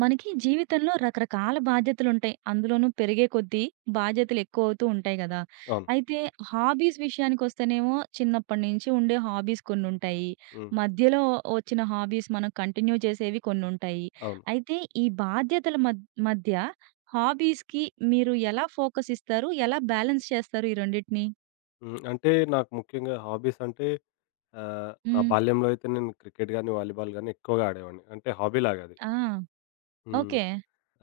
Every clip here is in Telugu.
మనకి జీవితంలో రకరకాల బాధ్యతలుంటాయి. అందులోనూ పెరిగే కొద్దీ బాధ్యతలు ఎక్కువవుతూ ఉంటాయి గదా! అవును. అయితే హాబీస్ విషయానికొస్తేనేమో చిన్నప్పటి నుంచి ఉండే హాబీస్ కొన్నుంటాయి. హ్మ్. మధ్యలో వచ్చిన హాబీస్ మనం కంటిన్యూ చేసేవి కొన్నుంటాయి. అవును. అయితే ఈ బాధ్యతల మధ్య హాబీస్‌కి మీరు ఎలా ఫోకస్ ఇస్తారు? ఎలా బ్యాలెన్స్ చేస్తారు ఈ రెండిటిని? హ్మ్. అంటే నాకు ముఖ్యంగా హాబీస్ అంటే నా హ్మ్. బాల్యంలో అయితే నేను క్రికెట్ గాని, వాలీబాల్ గాని ఎక్కువగా ఆడేవాడిని. అంటే హాబీలాగా అది. ఆ! హ్మ్. ఓకే.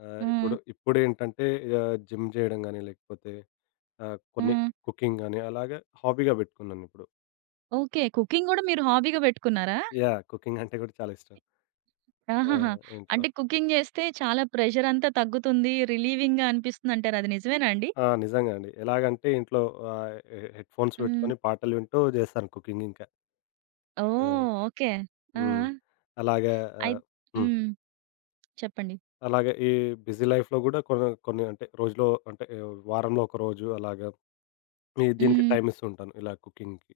ఆహ్, హ్మ్. ఇప్పుడు ఇప్పుడేంటంటే జిమ్ జేయడం గాని లేకపోతే కొన్ని హ్మ్. కుకింగ్ గాని అలాగే హాబీగా పెట్టుకున్నానిప్పుడు. ఓకే. కుకింగ్ గూడా మీరు హాబీగా పెట్టుకున్నారా? యాహ్! కుకింగ్ అంటే కూడా చాలా ఇష్టం. ఆ! ఆహాహా! ఇంట్లో అంటే కుకింగ్ జేస్తే చాలా ప్రెషర్ అంతా తగ్గుతుంది. రిలీవింగ్‌గా అనిపిస్తుంది అంటారు. అది నిజమేనా అండి? ఆ! నిజంగా అండి. ఎలాగంటే ఇంట్లో హెడ్ ఫోన్స్ హ్మ్. పెట్టుకొని పాటలు వింటూ జేస్తాను కుకింగ్ ఇంకా. ఓహ్! ఆ! ఓకే. ఆ! హ్మ్. అలాగే అయి ఆహ్ హ్మ్. హ్మ్. చెప్పండి. అలాగే ఈ బిజీ లైఫ్‌లో గూడా కొన్ని కొన్ని అంటే రోజులో అంటే వారంలో ఒక రోజు అలాగా దీనికి హ్మ్. టైమ్ ఇస్తూ ఉంటాను. ఇలా కుకింగ్‌కి.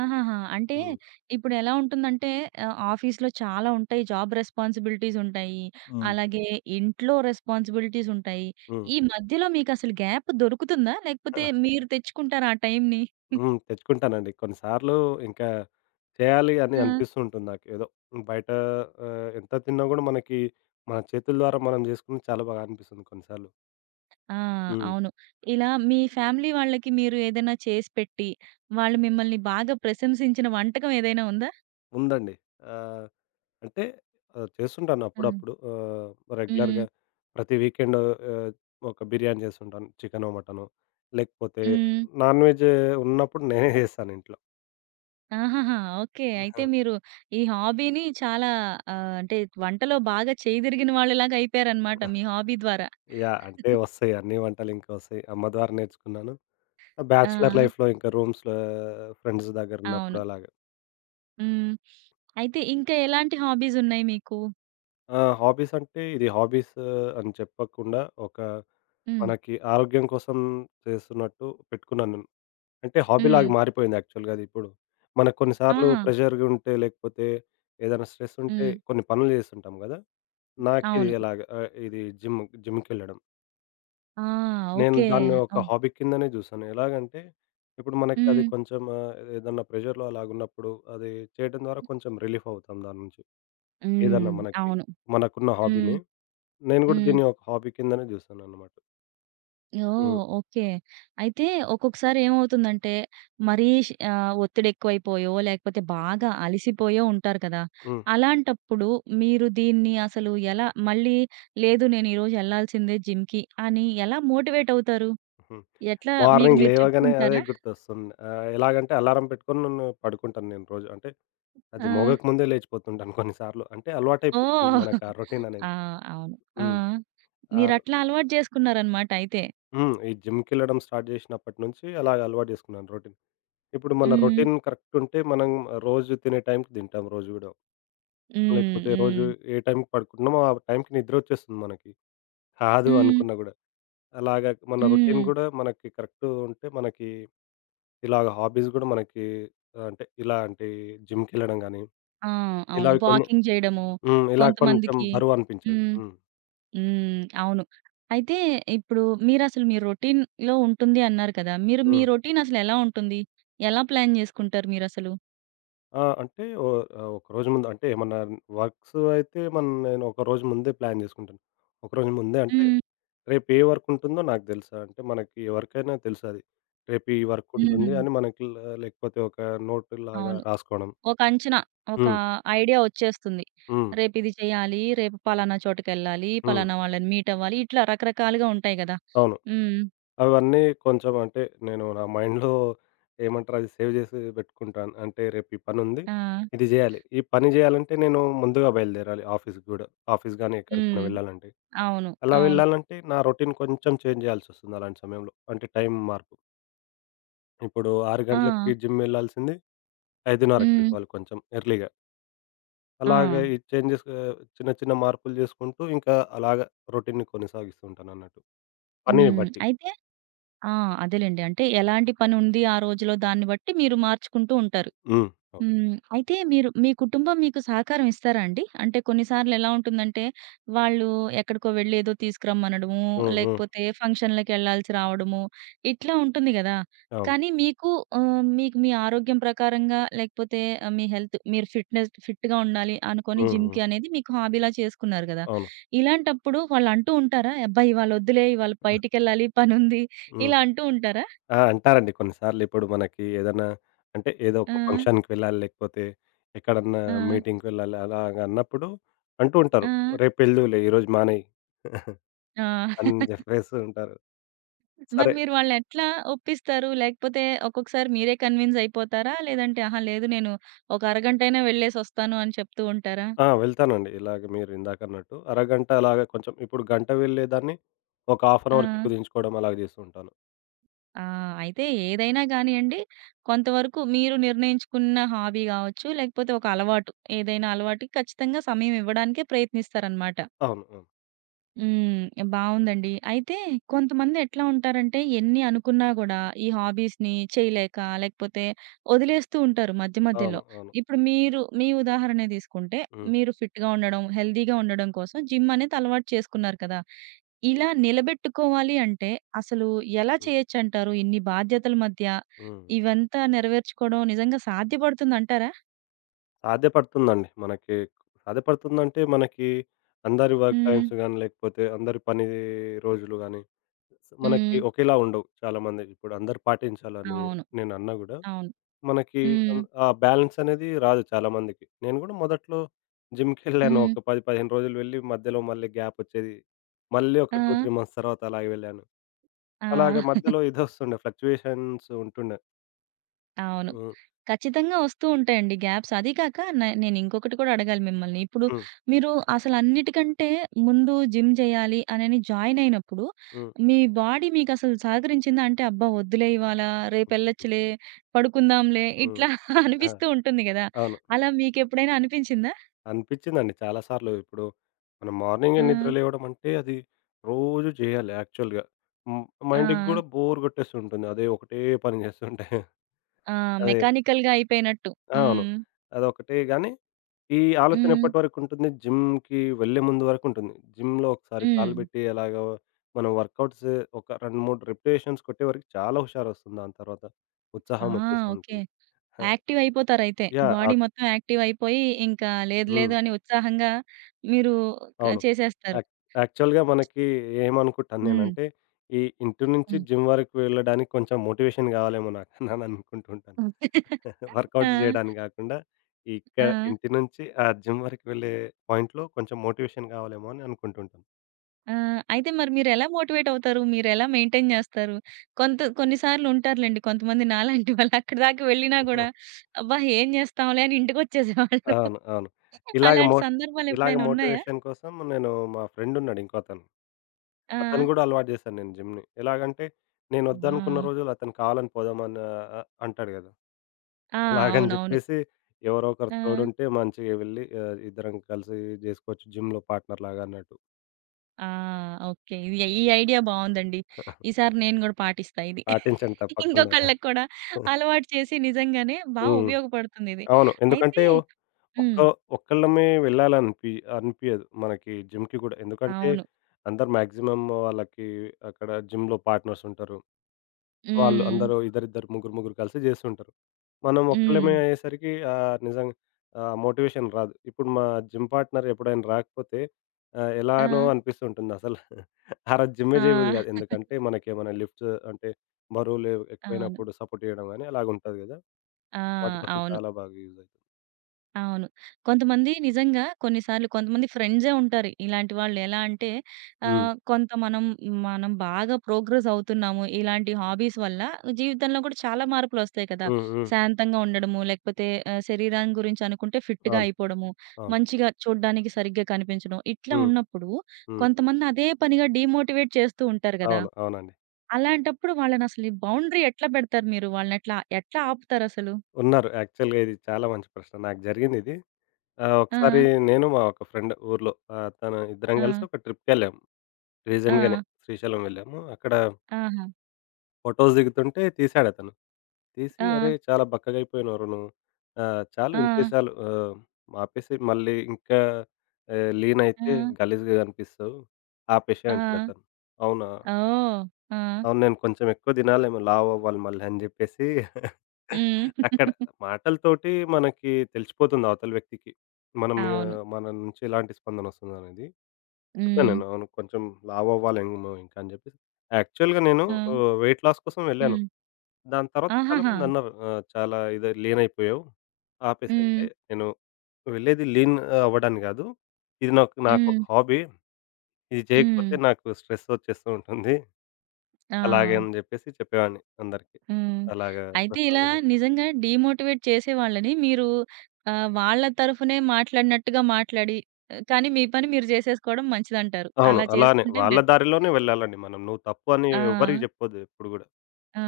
ఆహాహా! అంటే హ్మ్. ఇప్పుడు ఎలా ఉంటుందంటే ఆఫీస్‌లో చాలా ఉంటాయి. జాబ్ రెస్పాన్సిబిలిటీస్ ఉంటాయి. హ్మ్. అలాగే ఇంట్లో రెస్పాన్సిబిలిటీస్ ఉంటాయి. హ్మ్. ఈ మధ్యలో మీకసలు గ్యాప్ దొరుకుతుందా? లేకపోతే మీరు తెచ్చుకుంటారా ఆ టైంని? హ్మ్. తెచ్చుకుంటానండి. కొన్నిసార్లు ఇంకా చేయాలి అని అనిపిస్తూ ఉంటుంది నాకు. ఏదో బయట ఎంత తిన్నా గూడా మనకి మన చేతుల ద్వారా మనం జేసుకుని చాలా బాగా అనిపిస్తుంది కొన్నిసార్లు. ఆ! హ్మ్. అవును. ఇలా మీ ఫ్యామిలీ వాళ్ళకి మీరు ఏదైనా చేసి పెట్టి, వాళ్ళు మిమ్మల్ని బాగా ప్రశంసించిన వంటకం ఏదైనా ఉందా? ఉందండి. ఆహ్ అంటే చేస్తుంటాను హ్మ్. అప్పుడప్పుడు. హ్మ్. రెగ్యులర్‌గా ప్రతి వీకెండ్ ఒక బిర్యానీ చేస్తుంటాను. చికెనో, మటనో లేకపోతే హ్మ్. నాన్ వెజ్ ఉన్నప్పుడు నేనే చేస్తాను ఇంట్లో. ఆహాహా! ఓకే. అయితే మీరు ఈ హాబీని చాలా అంటే వంటలో బాగా చేయితిరిగిన వాళ్ళలాగా అయిపోయారన్నమాట మీ హాబీ ద్వారా. యాహ్! అంటే వస్తాయి అన్ని వంటలు ఇంకా వస్తాయి. అమ్మ ద్వారా నేర్చుకున్నాను. ఆ! బ్యాచిలర్ లైఫ్‌లో ఇంకా రూమ్స్‌లో ఫ్రెండ్స్ దగ్గర అవును. ఉన్నప్పుడు అలాగా. హ్మ్. అయితే ఇంకా ఎలాంటి హాబీస్ ఉన్నాయి మీకు? ఆ! హాబీస్ అంటే ఇది హాబీస్ అని చెప్పకుండా ఒక హ్మ్. మనకి ఆరోగ్యం కోసం చేస్తున్నట్టు పెట్టుకున్నాను నేను. అంటే హ్మ్. హాబీలాగా మారిపోయింది యాక్చువల్‌గా అదిప్పుడు. మనకు కొన్ని సార్లు ఆహా! ప్రెషర్‌గా ఉంటే, లేకపోతే ఏదైనా స్ట్రెస్ ఉంటే హ్మ్. కొన్ని పనులు చేస్తుంటాం గదా! నాకిది అవును. ఎలాగ ఇది జిమ్‌కెళ్ళడం. ఆ! నేను ఓకే. దాన్ని ఒక ఓహ్! హాబీ కిందనే చూసాను. ఎలాగంటే, ఇప్పుడు మనకది హ్మ్. కొంచెం ఏదన్నా ప్రెషర్‌లో అలాగున్నప్పుడు అది చేయడం ద్వారా కొంచెం రిలీఫ్ అవుతాం దాని నుంచి. హ్మ్. ఏదన్నా మనకి అవును. మనకున్న హ్మ్. హాబీని. నేను గూడా హ్మ్. దీన్ని ఒక హాబీ కిందనే చూసాననమాట. ఓహ్! హ్మ్. ఓకే. అయితే ఒక్కొక్కసారి ఏమవుతుందంటే, మరీ ఒత్తిడెక్కువైపోయో, లేకపోతే బాగా అలిసిపోయో ఉంటారు కదా! హ్మ్. అలాంటప్పుడు మీరు దీన్ని అసలు ఎలా మళ్ళీ లేదు నేను ఈరోజు ఎళ్ళాల్సిందే జిమ్‌కి అని ఎలా మోటివేట్ అవుతారు? హ్మ్. ఎట్లా మీకు మార్నింగ్ మీరు లేవగానే అదే చెప్పుకుంటారా? గుర్తొస్తుంది. ఎలాగంటే అలారం పెట్టుకొని నన్ను పడుకుంటాను నేను రోజు. అంటే అది ఆ! మోగకముందే లేచిపోతుంటాను కొన్నిసార్లు. అంటే అలవాటైపోతుంది ఓహ్! మనకు ఆ రొటీన్ అనేది. ఆ! అవును. ఆ! హ్మ్. ఆర్ మీరట్లా అలవాటు జేసుకున్నారనమాట అయితే. హ్మ్. ఈ జిమ్‌కెళ్ళడం స్టార్ట్ జేసినప్పటి నుంచి అలాగ అలవాటు జేసుకున్నాను రొటీన్. ఇప్పుడు మన హ్మ్. రొటీన్ కరెక్ట్ ఉంటే మనం రోజు తినే టైంకి తింటాం రోజు గూడా. హ్మ్. లేకపోతే రోజు హ్మ్. ఏ టైంకి పడుకుంటున్నామో ఆ టైంకి నిద్రొచ్చేస్తుంది మనకి. కాదు హ్మ్. అనుకున్నా గూడా. అలాగ మన రొటీన్ హ్మ్. గూడా మనకి కరెక్ట్ ఉంటే మనకి ఇలాగ హాబీస్ గూడా మనకి అంటే ఇలాంటి జిమ్‌కెళ్ళడం గానీ, ఆ! అవును. ఇలావి కొన్ని వాకింగ్ జేయడము, హ్మ్. ఇలా కొంచెం కొంతమందికి బరువనిపించదు. హ్మ్. హ్మ్. హ్మ్. అవును. అయితే ఇప్పుడు మీరసలు మీ రొటీన్‌లో ఉంటుంది అన్నారు కదా! మీరు మీ హ్మ్. రొటీన్ అసలెలా ఉంటుంది? ఎలా ప్లాన్ జేసుకుంటారు మీరసలు? ఆ! అంటే ఒకరోజు ముందు అంటే ఏమన్నా వర్క్స్ అయితే నేను ఒక రోజు ముందే ప్లాన్ జేసుకుంటాను. ఒకరోజు ముందే అంటే హ్మ్. రేపు ఏ వర్కుంటుందో నాకు తెలుసా అంటే మనకి ఎవరికైనా తెలుసది. రేపు ఈ వర్కుంటుంది హ్మ్. అని మనకి లేకపోతే ఒక నోటులాగా అవును. రాసుకోవడం. ఒక అంచనా, ఒక హ్మ్. ఐడియా ఒచ్చేస్తుంది. హ్మ్. రేపిది చేయాలి, రేపు పలానా చోటకెళ్ళాలి, హ్మ్. పలానా వాళ్ళని మీట్ అవ్వాలి, ఇట్లా రకరకాలుగా ఉంటాయి గదా! అవును. హ్మ్. అవన్నీ కొంచెం అంటే నేను నా మైండ్‌లో ఏమంటారు అది సేవ్ చేసి పెట్టుకుంటాను. అంటే రేపు ఈ పనుంది. ఆ! ఇది చేయాలి. ఈ పని చేయాలంటే నేను ముందుగా బయలుదేరాలి ఆఫీస్‌కి గూడా. ఆఫీస్ గాని ఎక్కడికైనా హ్మ్. వెళ్ళాలంటే. అవును. అలా అవును. వెళ్ళాలంటే నా రొటీన్ కొంచెం చేంజ్ చేయాల్సొస్తుంది అలాంటి సమయంలో. అంటే టైం మార్పు. ఇప్పుడు 6 ఆ! గంటలకి జిమ్ వెళ్ళాల్సింది హ్మ్. 5:30కెళ్ళిపోవాలి కొంచెం ఎర్లీగా. ఆ! అలాగా ఈ చేంజెస్ చిన్న చిన్న మార్పులు చేసుకుంటూ ఇంకా అలాగా రొటీన్‌ని కొనసాగిస్తూ ఉంటానన్నట్టు. పనిని హ్మ్. బట్టి. అయితే ఆ! అదేలెండి. అంటే ఎలాంటి పనుంది ఆ రోజులో దాన్ని బట్టి మీరు మార్చుకుంటూ ఉంటారు. హ్మ్. అవును. హ్మ్. అయితే మీరు మీ కుటుంబం మీకు సహకారం ఇస్తారా అండి? అంటే కొన్నిసార్లు ఎలా ఉంటుందంటే, వాళ్ళు ఎక్కడికో వెళ్లి ఏదో తీసుకురమ్మనడము, హ్మ్. హ్మ్. లేకపోతే ఫంక్షన్‌లకెళ్ళాల్సి రావడము, ఇట్లా ఉంటుంది గదా! అవును. కానీ మీకు మీకు మీ ఆరోగ్యం ప్రకారంగా లేకపోతే మీ హెల్త్ మీరు ఫిట్‌గా ఉండాలి అనుకోని హ్మ్. హ్మ్. జిమ్‌కి అనేది మీకు హాబీలా చేసుకున్నారు గదా! అవును. ఇలాంటప్పుడు వాళ్ళు అంటూ ఉంటారా? "అబ్బా! ఇవాళ వద్దులే, ఇవాళ బయటికెళ్ళాలి పనుంది" హ్మ్. ఇలా అంటూ ఉంటారా? ఆ! అంటారండి కొన్నిసార్లు ఇప్పుడు మనకి ఏదన్నా అంటే ఏదో ఆ! ఒక ఫంక్షన్‌కి వెళ్ళాలి లేకపోతే ఎక్కడన్నా ఆ! మీటింగ్‌కి వెళ్ళాలి అలాగ అన్నప్పుడు అంటూ ఆ! ఉంటారు. "రేపెళ్దువులే ఈరోజు మానేయి" ఆ! అని జెప్పేస్తూ ఉంటారు. మరి సరే మీరు వాళ్ళనెట్లా ఒప్పిస్తారు? లేకపోతే ఒక్కొక్కసారి మీరే కన్విన్స్ అయిపోతారా? లేదంటే అహా! లేదు నేను ఒక అరగంటైనా వెళ్ళేసొస్తాను అని చెప్తూ ఉంటారా? ఆ! వెళ్తానండి. ఇలాగ మీరు ఇందాకన్నట్టు అరగంట అలాగ కొంచెం ఇప్పుడు గంట వెళ్ళేదాన్ని ఒక హాఫ్ ఆ! అన్ అవర్‌కి కుదించుకోవడం అలాగ జేస్తూ ఉంటాను. ఆ! అయితే ఏదైనా గానియండి, కొంతవరకు మీరు నిర్ణయించుకున్న హాబీ గావచ్చు, లేకపోతే ఒక అలవాటు ఏదైనా అలవాటుకి ఖచ్చితంగా సమయం ఇవ్వడానికే ప్రయత్నిస్తారనమాట. అవును. అవును. హ్మ్. బావుందండి. అయితే కొంతమంది ఎట్లా ఉంటారంటే ఎన్ని అనుకున్నా గూడా ఈ హాబీస్‌ని చేయలేక లేకపోతే వదిలేస్తూ ఉంటారు మధ్య మధ్యలో. అవును. అవును. ఇప్పుడు మీరు మీ ఉదాహరణే తీసుకుంటే హ్మ్. మీరు ఫిట్‌గా ఉండడం, హెల్తీగా ఉండడం కోసం జిమ్ అనేది అలవాటు చేసుకున్నారు కదా! ఇలా నిలబెట్టుకోవాలి అంటే అసలు ఎలా హ్మ్. చేయొచ్చంటారు? ఇన్ని బాధ్యతల మధ్య హ్మ్. ఇవంతా నెరవేర్చుకోవడం నిజంగా సాధ్యపడుతుందంటారా? సాధ్యపడుతుందండి. మనకి సాధ్యపడుతుందంటే, మనకి అందరి వర్క్ హ్మ్. టైమ్స్ గాని, లేకపోతే అందరి పని రోజులు గాని, హ్మ్. మనకి ఒకేలా ఉండవు చాలామంది. ఇప్పుడు అందరూ పాటించాలని అవును. నేనన్నా గూడా, అవును. మనకి హ్మ్. అన్ ఆ బ్యాలెన్స్ అనేది రాదు చాలామందికి. నేను గూడా మొదట్లో జిమ్‌కెళ్ళాను. హ్మ్. ఒక 10, 15 రోజులు వెళ్ళి, మధ్యలో మళ్ళీ గ్యాపొచ్చేది. మళ్ళీ ఒక ఆ! 2, 3 మంత్స్ తర్వాత అలాగే వెళ్ళాను. ఆ! అలాగ మధ్యలో ఇదొస్తుండే ఫ్లక్చుయేషన్స్ ఉంటుండే. అవును. హ్మ్. ఖచ్చితంగా వస్తూ ఉంటాయండి గ్యాప్స్. అదీ కాక నేనింకొకటి కూడా అడగాలి మిమ్మల్ని. ఇప్పుడు హ్మ్. మీరు అసలన్నిటికంటే ముందు జిమ్ జేయాలి అనని జాయిన్ అయినప్పుడు, హ్మ్. మీ బాడీ మీకసలు సహకరించిందా? అంటే అబ్బా! వద్దులే ఇవాళ, హ్మ్. రేపెళ్ళొచ్చులే, పడుకుందాంలే హ్మ్. ఇట్లా ఆ! అనిపిస్తూ ఉంటుంది గదా! అవును. అలా మీకెప్పుడైనా అనిపించిందా? అనిపించిందండి చాలా సార్లు. ఇప్పుడు మనం ఆ! మార్నింగే నిద్ర లేవడం అంటే అది రోజు చేయాలి యాక్చువల్‌గా. హ్మ్. ఆ! మైండ్‌కి గూడా బోర్ కొట్టేస్తుంటుంది. అదే ఒకటే పని చేస్తుంటే. ఆ! అదే. మెకానికల్‌గా అయిపోయినట్టు. అవును. హ్మ్. అదొకటే గానీ, ఈ ఆలోచన హ్మ్. ఎప్పటి వరకుంటుంది? జిమ్‌కి వెళ్ళే ముందు వరకుంటుంది. జిమ్‌లో ఒకసారి హ్మ్. కాలు పెట్టి అలాగా మనం వర్కౌట్స్ ఒక 2, 3 రిపిటేషన్స్ కొట్టే వరకు చాలా హుషారొస్తుంది. దాని తర్వాత ఆ! ఉత్సాహం ఓకే. వచ్చేస్తుంటుంది. యాక్టివ్ అయిపోతారయితే. యాహ్! బాడీ మొత్తం యాక్టివ్ అయిపోయి, ఇంకా లేదు లేదు హ్మ్. అని ఉత్సాహంగా మీరు అవును. చేసేస్తారు. యాక్ యాక్చువల్‌గా మనకి ఏమనుకుంటాను హ్మ్. నేనంటే, ఈ ఇంటి నుంచి హ్మ్. జిమ్ వరకు వెళ్ళడానికి కొంచెం మోటివేషన్ కావాలేమో నాకు అని అనుకుంటూ ఉంటాను. హ్మ్. ఆ! వర్కౌట్స్ చేయడానికి కాకుండా, ఆ! ఇక్కడ ఇంటి నుంచి ఆ జిమ్ వరకు వెళ్ళే పాయింట్‌లో కొంచెం మోటివేషన్ కావాలేమో అని అనుకుంటుంటాను. ఆ! అయితే మరి మీరెలా మోటివేట్ అవుతారు? మీరెలా మెయింటైన్ జేస్తారు? కొన్ని సార్లు ఉంటారులెండి. కొంతమంది నాలాంటి వాళ్ళు అక్కడి దాకా వెళ్ళినా గూడా, అబ్బా! ఏం జేస్తాంలే అని ఇంటికొచ్చేసేవాళ్ళు. అవును. అవును. ఇలాగ అలాంటి మో ఇలాగ సందర్భాలెప్పుడైనా ఉన్నాయా? మోటివేషన్ కోసం నేను మా ఫ్రెండ్ ఉన్నాడు ఇంకోతను. ఆ! అతను గూడా అలవాటు చేశాను నేను జిమ్‌ని. ఎలాగంటే, నేను ఆ! వద్దనుకున్న రోజులు అతను కావాలని పోదామని అంటాడు గదా! ఆ! అలాగని అవునవును. జెప్పేసి ఎవరో ఒకరు ఆ! తోడుంటే మంచిగా వెళ్ళి ఇద్దరం కలిసి జేసుకోవచ్చు జిమ్‌లో పార్ట్‌నర్ లాగా అన్నట్టు. ఆ! ఓకే. ఈ ఐడియా బావుందండి. ఈసారి నేను గూడా పాటిస్తా ఇది. పాటించండి తప్పకుండా. ఇంకొకళ్ళకి కూడా అలవాటు చేసి నిజంగానే హ్మ్. ఉపయోగపడుతుందిది. అవును. అయితే ఎందుకంటే ఒక్క హ్మ్. ఒక్కళ్ళమే అనిపియదు మనకి జిమ్‌కి గూడా. ఎందుకంటే అవును. అందరు మాక్సిమం వాళ్ళకి అక్కడ జిమ్‌లో పార్ట్‌నర్స్ ఉంటారు. వాళ్ళు హ్మ్. అందరూ ఇద్దరిద్దరు, ముగ్గురు, ముగ్గురు కలిసి జేస్తుంటారు. మనం హ్మ్. ఒక్కళ్ళమే అయ్యేసరికి నిజంగా ఆ మోటివేషన్ రాదు. ఇప్పుడు మా జిమ్ పార్ట్నర్ ఎప్పుడైనా రాకపోతే ఆ! ఎలానో అనిపిస్తుంటుంది అసలు. ఆ రోజు జిమ్మే ఆ! జేయబుద్ది గాదు. ఎందుకంటే మనకేమైనా లిఫ్ట్స్ అంటే బరువులు అవును. ఎక్కువైనప్పుడు సపోర్ట్ జేయడం గాని అలాగుంటది గదా! ఆ! వాటి కోసం అవును. చాలా బాగా యూజ్ అవుతుంది. అవును. కొంతమంది నిజంగా కొన్నిసార్లు కొంతమంది ఫ్రెండ్సే ఉంటారు. ఇలాంటి వాళ్ళు ఎలా అంటే హ్మ్. ఆహ్, కొంత మనం మనం బాగా ప్రోగ్రెస్ అవుతున్నాము. ఇలాంటి హాబీస్ వల్ల జీవితంలో కూడా చాలా మార్పులొస్తాయి కదా! హ్మ్. హ్మ్. శాంతంగా ఉండడము, లేకపోతే శరీరాన్ని గురించి అనుకుంటే ఫిట్‌గా అవును. అయిపోవడము, అవును. మంచిగా చూడ్డానికి సరిగ్గా కనిపించడం. ఇట్లా హ్మ్. ఉన్నప్పుడు హ్మ్. కొంతమంది అదే పనిగా డీమోటివేట్ చేస్తూ ఉంటారు గదా! అవును. అవునండి. అలాంటప్పుడు వాళ్ళనసలు ఈ బౌండరీ ఎట్లా పెడతారు మీరు? వాళ్ళనెట్లా ఆపుతారసలు? ఉన్నారు. యాక్చువల్‌గా ఇది చాలా మంచి ప్రశ్న. నాకు జరిగిందిది. ఆ! ఆ! ఒకసారి నేను, మా ఒక ఫ్రెండ్ ఊర్లో తను ఇద్దరం కలిసి ఆ! ఒక ట్రిప్‌కెళ్ళాం. ఆ! రీసెంట్‌గానే శ్రీశైలం వెళ్ళాము. అక్కడ ఆహా! ఫోటోస్ దిగుతుంటే తీసాడతను. తీసి ఆ! "అరేయ్! చాలా బక్కగయిపోయినవురా నువ్వు. చాలు ఆ! ఇంతే చాలు. ఆపేసేయి. మళ్ళీ ఇంకా ఆ! లీనయితే గలీజుగా కనిపిస్తావు. ఆ! ఆపేసేయి" అంటాడతను. అవునా! ఓహ్! ఆ! అవును. నేను కొంచెం ఎక్కువ తినాలేమో లావవ్వాలి మళ్ళీ అని జెప్పేసి హ్మ్. అక్కడ మాటలతోటి మనకి తెలిసిపోతుంది అవతల వ్యక్తికి. మనం అవును. మన నుంచి ఎలాంటి స్పందనొస్తుందనేది. చెప్పాను హ్మ్. నేను. అవును. కొంచెం లావవ్వాలేమో ఇంకా అని జెప్పేసి. యాక్చువల్‌గా నేను ఆ! వెయిట్ లాస్ కోసం వెళ్ళాను. హ్మ్. దాని తర్వాత ఆహాహా! చాలామందన్నారు "చాలా ఇది లీనయిపోయావు. హ్మ్. ఆపేసంటే" నేను వెళ్ళేది లీన్ అవ్వడానికి గాదు. ఇది నాకొక హ్మ్. హాబీ. ఇది హ్మ్. చేయకపోతే నాకు స్ట్రెస్ ఒచ్చేస్తూ ఉంటుంది. ఆ! అలాగే అని జెప్పేసి చెప్పేవాడిని అందరికి. హ్మ్. అలాగా అయితే ఇలా ప్రశాంతంగా నిజంగా డీమోటివేట్ చేసేవాళ్ళని మీరు వాళ్ళ తరఫునే మాట్లాడినట్టుగా మాట్లాడి, కానీ మీ పని మీరు చేసేసుకోవడం మంచిదంటారు. అవును. అలా అలానే చేసుకుంటే వాళ్ళ బెటర్. దారిలోనే వెళ్ళాలండి మనం. నువ్వు తప్పు అని ఆ! ఎవ్వరికీ జెప్పొద్దు ఎప్పుడు గూడా. ఆ!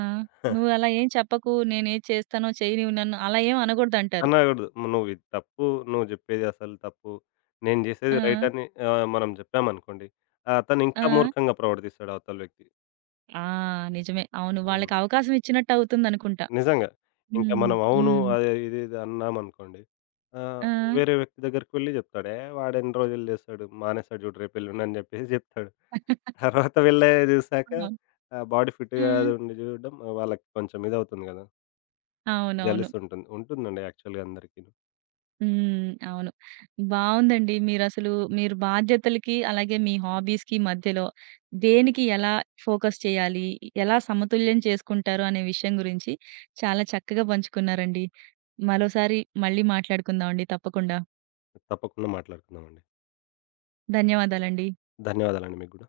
"నువ్వలా ఏం చెప్పకు, నేనేది చేస్తానో చెయ్యి నువ్వు నన్ను" అలా ఏం అనకూడదంటారు. అనగూడదు. "నువ్వు ఇది తప్పు. నువ్వు జెప్పేది అసలు తప్పు. నేను ఆ! జేసేది రైట్" అని మనం జెప్పామనుకోండి. అతను ఇంకా ఆ! మూర్ఖంగా ప్రవర్తిస్తాడు అవతల వ్యక్తి. ఆ! నిజమే. అవును. వాళ్ళకి హ్మ్. అవకాశం ఇచ్చినట్టు అవుతుందనుకుంటా. నిజంగా. ఇంకా హ్మ్. మనం అవును హ్మ్. అది ఇది ఇది అన్నామనుకోండి. ఆహ్, ఆ! వేరే వ్యక్తి దగ్గరికి వెళ్లి జెప్తాడు. "ఏ వాడెన్ని రోజులు జేస్తాడు. మానేస్తాడు జూడు రేపెల్లుండి" అని జెప్పేసి జెప్తాడు. తర్వాత వెళ్ళే చూసాక అవును. బాడీ ఫిట్‌గా హ్మ్. అది ఉండి చూడడం ఆ, వాళ్ళకి కొంచెం ఇదవుతుంది కదా! అవునవును. జలస్ ఉంటుంది. ఉంటుందండి యాక్చువల్‌గా అందరికీను. హ్మ్. అవును. బావుందండి. మీరసలు మీరు బాధ్యతలకి, అలాగే మీ హాబీస్‌కి మధ్యలో దేనికి ఎలా ఫోకస్ చేయాలి? ఎలా సమతుల్యం చేసుకుంటారు? అనే విషయం గురించి చాలా చక్కగా పంచుకున్నారండి. మరోసారి మళ్ళీ మాట్లాడుకుందామండి తప్పకుండా. తప్పకుండా మాట్లాడుకుందామండి. ధన్యవాదాలండి. ధన్యవాదాలండి మీకు గూడా.